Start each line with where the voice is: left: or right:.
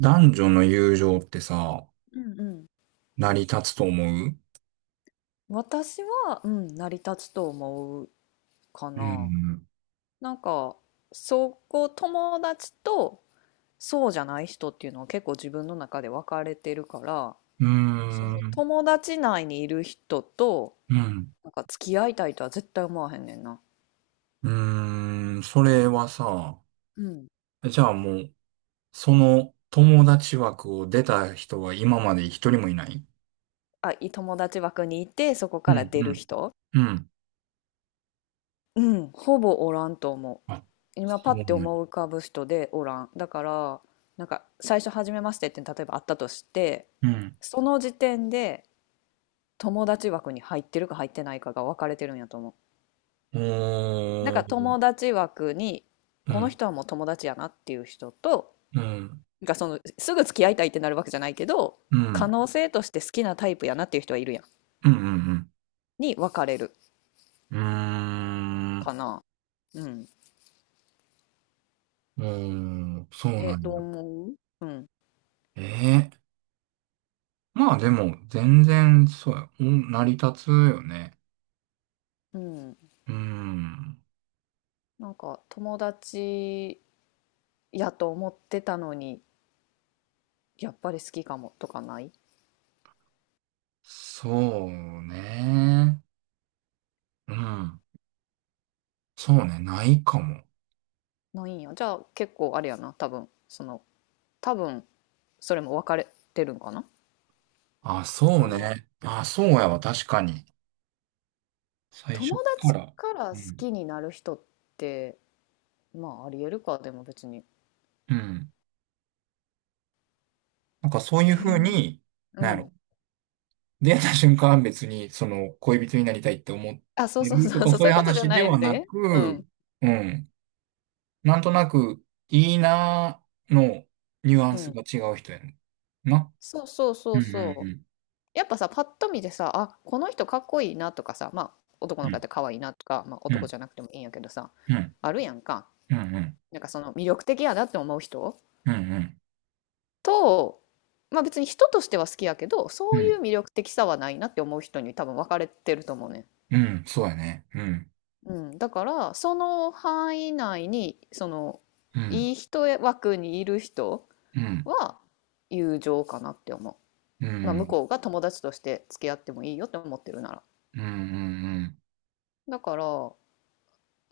right: 男女の友情ってさ、
left: うんうん。
right: 成り立つと思う。
left: 私は、うん、成り立つと思うか
right: う
left: な。
right: ん。
left: なんか、そこ友達とそうじゃない人っていうのは結構自分の中で分かれてるから、
right: うー
left: その
right: ん。
left: 友達内にいる人と、
right: うん。
left: なんか付き合いたいとは絶対思わへんねんな。
right: うーん。それはさ、
left: うん。
right: じゃあもう、その友達枠を出た人は今まで一人もいない？
left: あ、友達枠にいて、そこ
right: う
left: から
right: ん。
left: 出
right: う
left: る
right: ん。
left: 人。
right: うん。
left: うん、ほぼおらんと思う。
right: あ、
left: 今
right: そ
left: パ
right: う
left: ッ
right: なん
left: て
right: や。
left: 思い浮かぶ人でおらんだから、なんか最初「初めまして」って例えばあったとして、
right: うん。
left: その時点で友達枠に入ってるか入ってないかが分かれてるんやと思う。なん
right: お
left: か
right: ー。
left: 友達枠に、
right: う
left: この
right: ん。
left: 人はもう友達やなっていう人と、
right: うん。
left: なんかそのすぐ付き合いたいってなるわけじゃないけど、
right: う
left: 可
right: ん。
left: 能性として好きなタイプやなっていう人はいるやん、
right: うん。うん。
left: に分かれる
right: うん。うー
left: か
right: ん。
left: な。うん。
right: うーん、そうなん
left: どう
right: や。
left: 思う？うん。
right: ええ、まあでも、全然、そうや、お成り立つよね。
left: うん。
right: うん。
left: なんか友達やと思ってたのに、やっぱり好きかもとかない？
right: そうね。うん。そうね、ないかも。
left: ないんや。じゃあ結構あれやな。多分それも分かれてるんかな。
right: あ、そ
left: あ、
right: う
left: まあ、
right: ね。あ、そうやわ、確かに。最
left: 友
right: 初か
left: 達
right: ら。
left: から
right: う
left: 好
right: ん。
left: きになる人って、まあありえるか。でも別に。
right: うん。なんかそうい
left: え
right: うふう
left: ー
right: に、
left: う
right: なんや
left: ん。
right: ろ。出会った瞬間は別に、その、恋人になりたいって思っ
left: あ、そ
right: て
left: うそうそ
right: ると
left: う
right: か、
left: そう、
right: そう
left: そ
right: い
left: うい
right: う
left: うことじゃ
right: 話で
left: ない
right: はな
left: で。う
right: く、
left: ん。
right: うん。なんとなく、いいなーのニュア
left: う
right: ンス
left: ん。
right: が違う人やね。な。
left: そうそうそ
right: う
left: う
right: ん。う
left: そう。
right: ん。
left: やっぱさ、パッと見てさあ、この人かっこいいなとかさ、まあ、男の子やって可愛いなとか、まあ、
right: うん。う
left: 男
right: ん。
left: じゃなくてもいいんやけどさ、
right: うん。
left: あるやんか。
right: うん。
left: なんかその魅力的やなって思う人
right: うん。うん。うん。
left: と、まあ、別に人としては好きやけど、
right: う
left: そ
right: ん。う
left: うい
right: ん。
left: う魅力的さはないなって思う人に多分分かれてると思うね。
right: うん、そうやね。うん。
left: うん、だからその範囲内に、その
right: うん。
left: いい人枠にいる人
right: うん。
left: は友情かなって思う。
right: う
left: まあ、向
right: ん。
left: こうが友達として付き合ってもいいよって思ってるなら。
right: うん。うん。
left: だから、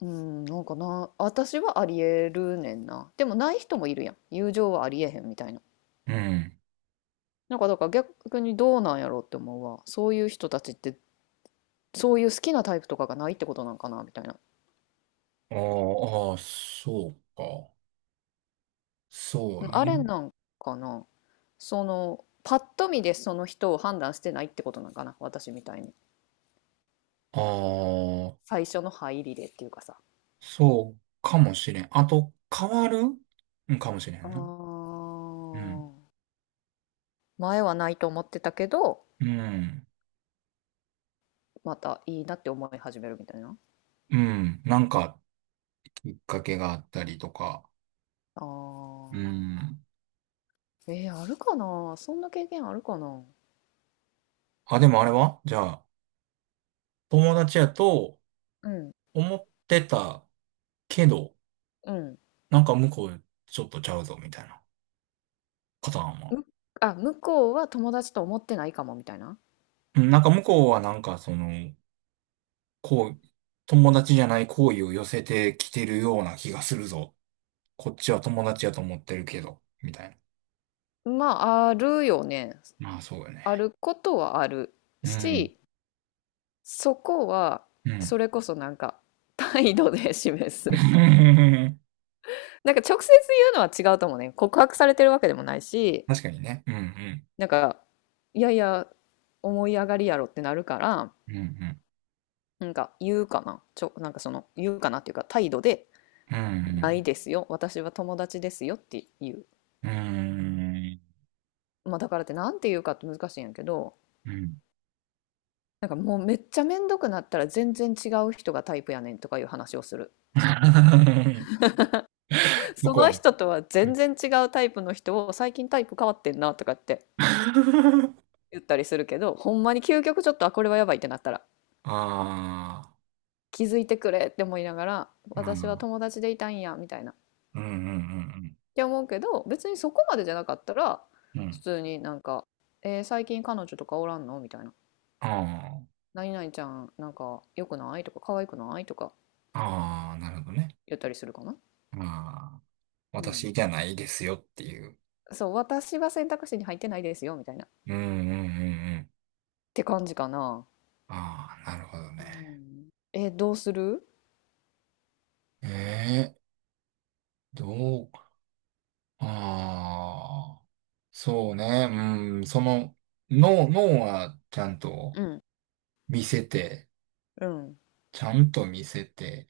left: うん、なんかな、私はありえるねんな。でもない人もいるやん。友情はありえへんみたいな。
right: うん。うん。
left: なんかだから逆にどうなんやろうって思うわ。そういう人たちって、そういう好きなタイプとかがないってことなんかな、みたいな。
right: ああ、そうか。そう
left: あれ
right: ね。
left: なんかな。そのパッと見でその人を判断してないってことなんかな、私みたいに。
right: ああ、
left: 最初の入りでっていうかさ。
right: そうかもしれん。あと、変わる、うん、かもしれ
left: あー、
right: んな。うん。
left: 前はないと思ってたけど、
right: うん。
left: またいいなって思い始めるみたいな。
right: うん。なんか、きっかけがあったりとか。
left: あ
right: う
left: ー。
right: ん。
left: あるかな、そんな経験あるかな。
right: あ、でもあれはじゃあ、友達やと
left: うん。
right: 思ってたけど、
left: うん。
right: なんか向こうちょっとちゃうぞみたいなパターンは。
left: むあ、向こうは友達と思ってないかもみたいな。
right: うん、なんか向こうはなんかその、こう、友達じゃない好意を寄せてきてるような気がするぞ。こっちは友達やと思ってるけど、みたい
left: まあ、あるよね。
right: な。まあそうよ
left: あ
right: ね。
left: ることはある
right: うん、
left: し、そこは、
right: うん。
left: それこそなんか、態度で示す。なんか直接言うのは違うと思うね。告白されてるわけでもないし、
right: 確かにね。うん、う
left: なんか、いやいや、思い上がりやろってなるから、
right: ん、うん、
left: なんか言うかな。なんかその、言うかなっていうか、態度で、
right: う
left: ない
right: ん、
left: ですよ。私は友達ですよっていう。
right: うん、うん、
left: まあ、だからってなんて言うかって難しいんやけど、
right: うん。
left: なんかもうめっちゃめんどくなったら、全然違う人がタイプやねんとかいう話をする。
right: うん、向
left: そ
right: こう
left: の
right: も。
left: 人とは
right: う
left: 全
right: ん。
left: 然違うタイプの人を、最近タイプ変わってんなとかって 言ったりするけど、ほんまに究極ちょっと、あ、これはやばいってなったら、
right: あ
left: 気づいてくれって思いながら
right: あ、う
left: 私は
right: ん、
left: 友達でいたんやみたいなっ
right: うん、うん、うん、
left: て思うけど、別にそこまでじゃなかったら
right: うん。う
left: 普
right: ん。
left: 通になんか、「えー、最近彼女とかおらんの？」みたいな
right: ああ。
left: 「何々ちゃんなんか良くない？」とか「可愛くない？」とか
right: ああ、なるほどね。
left: 言ったりするかな。
right: ああ、
left: うん、
right: 私じゃないですよっていう。
left: そう、私は選択肢に入ってないですよみたいなっ
right: うん、うん、うん、うん。
left: て感じかな。
right: ああ、なるほど
left: う
right: ね。
left: ん。どうする？
right: ええ、どう、ああ、そうね。うん、その、脳、脳はちゃんと
left: うん。
right: 見せて、
left: うん。
right: ちゃんと見せて、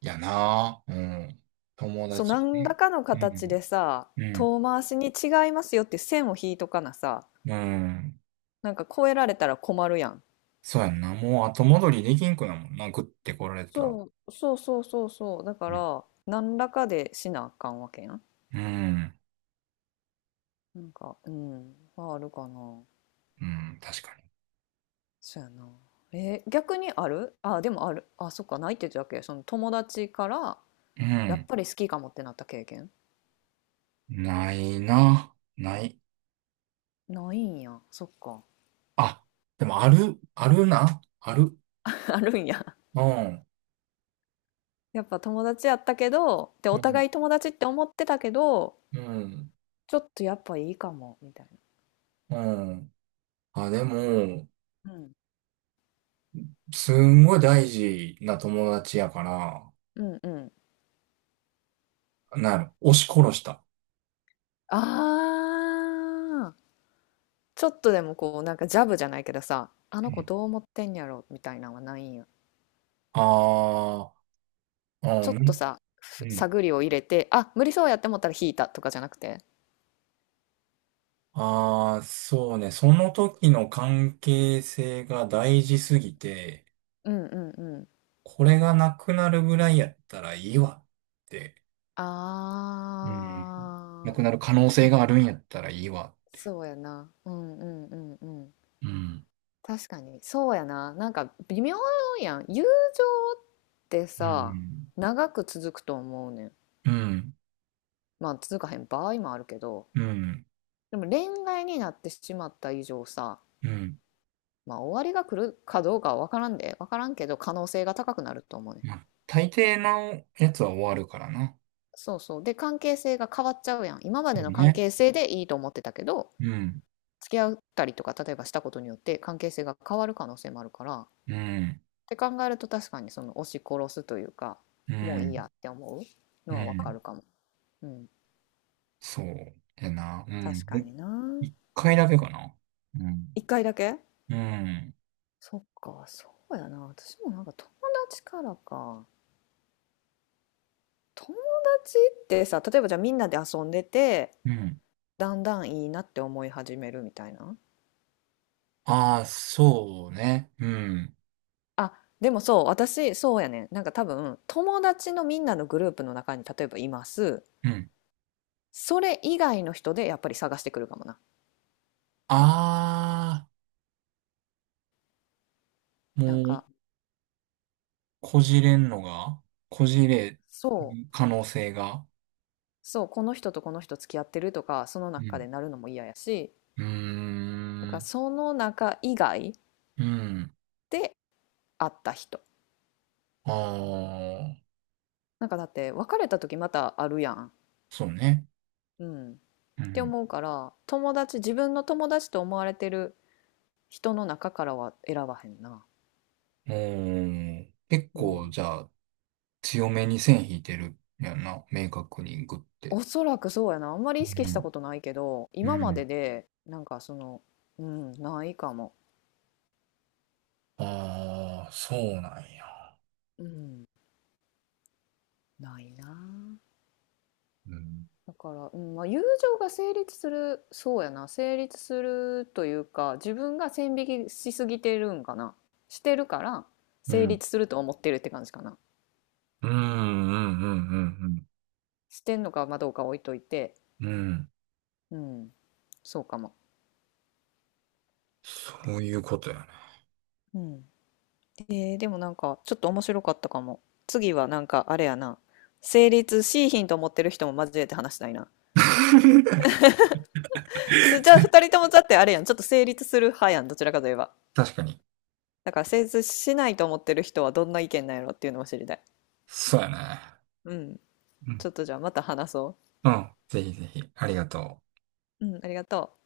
right: やな。うん。友
left: そう、
right: 達
left: 何ら
right: で。
left: かの
right: う
left: 形で
right: ん、
left: さ、
right: うん、
left: 遠回しに違いますよって線を引いとかなさ、
right: うん。
left: なんか超えられたら困るやん。
right: そうやんな。もう後戻りできんくなもんな。グッて来られたら。
left: そう、そうそうそうそう。だか
right: うん、
left: ら、何らかでしなあかんわけやん。
right: うん、
left: なんか、うん、まああるかな。
right: うん、確かに。
left: そうやな。逆にある、あ、でもある。あ、そっか、ないって言ってたっけ、その友達から、
right: う
left: やっ
right: ん。
left: ぱり好きかもってなった経験。
right: ないな。ない。
left: ないんや。そっか。
right: あ、でもある、あるな。ある。
left: あるんや。
right: うん。
left: やっぱ友達やったけど、で、
right: う
left: お
right: ん。
left: 互い友達って思ってたけど、
right: うん。
left: ちょっとやっぱいいかも、みたい。
right: うん。あ、でも、
left: うん。
right: すんごい大事な友達やから、
left: な。うんうん。
right: なる。押し殺した。
left: ああ、ちょっとでもこう、なんかジャブじゃないけどさ、あ
right: う
left: の子
right: ん。
left: どう思ってんやろ、みたいなのはないんや。
right: ああ、う
left: ちょっと
right: ん。
left: さ、
right: うん。
left: 探りを入れて、あ、無理そうやって思ったら引いたとかじゃなくて。
right: ああ、そうね。その時の関係性が大事すぎて、
left: うんうんうん。
right: これがなくなるぐらいやったらいいわって。うん。な
left: あ
right: く
left: あ、
right: なる可能
left: そ
right: 性
left: っ
right: があるん
left: か。
right: やったらいいわ。
left: そうやな。うんうんうんうん。
right: うん。
left: 確かに、そうやな。なんか微妙やん。友情って
right: う
left: さ、
right: ん。
left: 長く続くと思うねん。
right: うん。
left: まあ続かへん場合もあるけど、
right: うん。
left: でも恋愛になってしまった以上さ、
right: うん。
left: まあ終わりが来るかどうかは分からんで分からんけど、可能性が高くなると思うね。
right: まあ、大抵のやつは終わるからな。
left: そうそう。で、関係性が変わっちゃうやん。今まで
right: で
left: の
right: も
left: 関
right: ね。
left: 係性でいいと思ってたけど、
right: うん。
left: 付き合ったりとか例えばしたことによって関係性が変わる可能性もあるからっ
right: うん。
left: て考えると、確かにその押し殺すというか、
right: う
left: もういいや
right: ん。
left: って思う
right: う
left: のは分か
right: ん。
left: るかも。うん。
right: そうやな。う
left: 確
right: ん。
left: か
right: で、
left: にな。
right: 一回だけかな。うん。
left: 一回だけ。
right: うん。
left: そっか、そうやな。私もなんか、友達からか友達ってさ、例えばじゃあみんなで遊んでて、
right: うん。
left: だんだんいいなって思い始めるみたいな。
right: ああ、そうね。うん。
left: あ、でもそう、私、そうやねん。なんか多分、友達のみんなのグループの中に例えばいます。
right: うん。
left: それ以外の人でやっぱり探してくるかもな。
right: ああ、も
left: なん
right: う、
left: か、
right: こじれんのが、こじれ
left: そ
right: る可能性が。
left: う、そう、この人とこの人付き合ってるとか、その
right: う
left: 中で
right: ん。
left: なるのも嫌やし、
right: う
left: だ
right: ー
left: から
right: ん。
left: その中以外
right: うん。
left: で会った人。
right: ああ、
left: なんかだって、別れた時またあるやん。
right: そうね。
left: うん。っ
right: う
left: て
right: ん。
left: 思うから、友達、自分の友達と思われてる人の中からは選ばへんな。
right: おー、結
left: う
right: 構、
left: ん。
right: じゃあ、強めに線引いてるやんな。明確にグって。
left: おそらくそうやな。あんまり
right: う
left: 意識した
right: ん。
left: ことないけど、
right: う
left: 今まで
right: ん。
left: で、なんかその、うん、ないかも。
right: ああ、そうなんや。
left: うん、ないな。
right: うん。
left: だから、うん、まあ、友情が成立する、そうやな、成立するというか、自分が線引きしすぎてるんかな。してるから、
right: う
left: 成
right: ん。
left: 立すると思ってるって感じかな。
right: うん、うん、うん、
left: してんのかまあどうか置いといて、
right: うん。うん。うん、
left: うん、そうかも。
right: そういうことやね。
left: うん。でもなんかちょっと面白かったかも。次はなんかあれやな。成立しいひんと思ってる人も交えて話したいな。じゃあ二人ともだってあれやん。ちょっと成立する派やん。どちらかといえば。
right: 確かに。
left: だから成立しないと思ってる人はどんな意見なんやろっていうのも知りたい。
right: そうやね。
left: うん。
right: う
left: ち
right: ん。
left: ょっとじゃあまた話そ
right: うん。ぜひぜひ。ありがとう。
left: う。うん、ありがとう。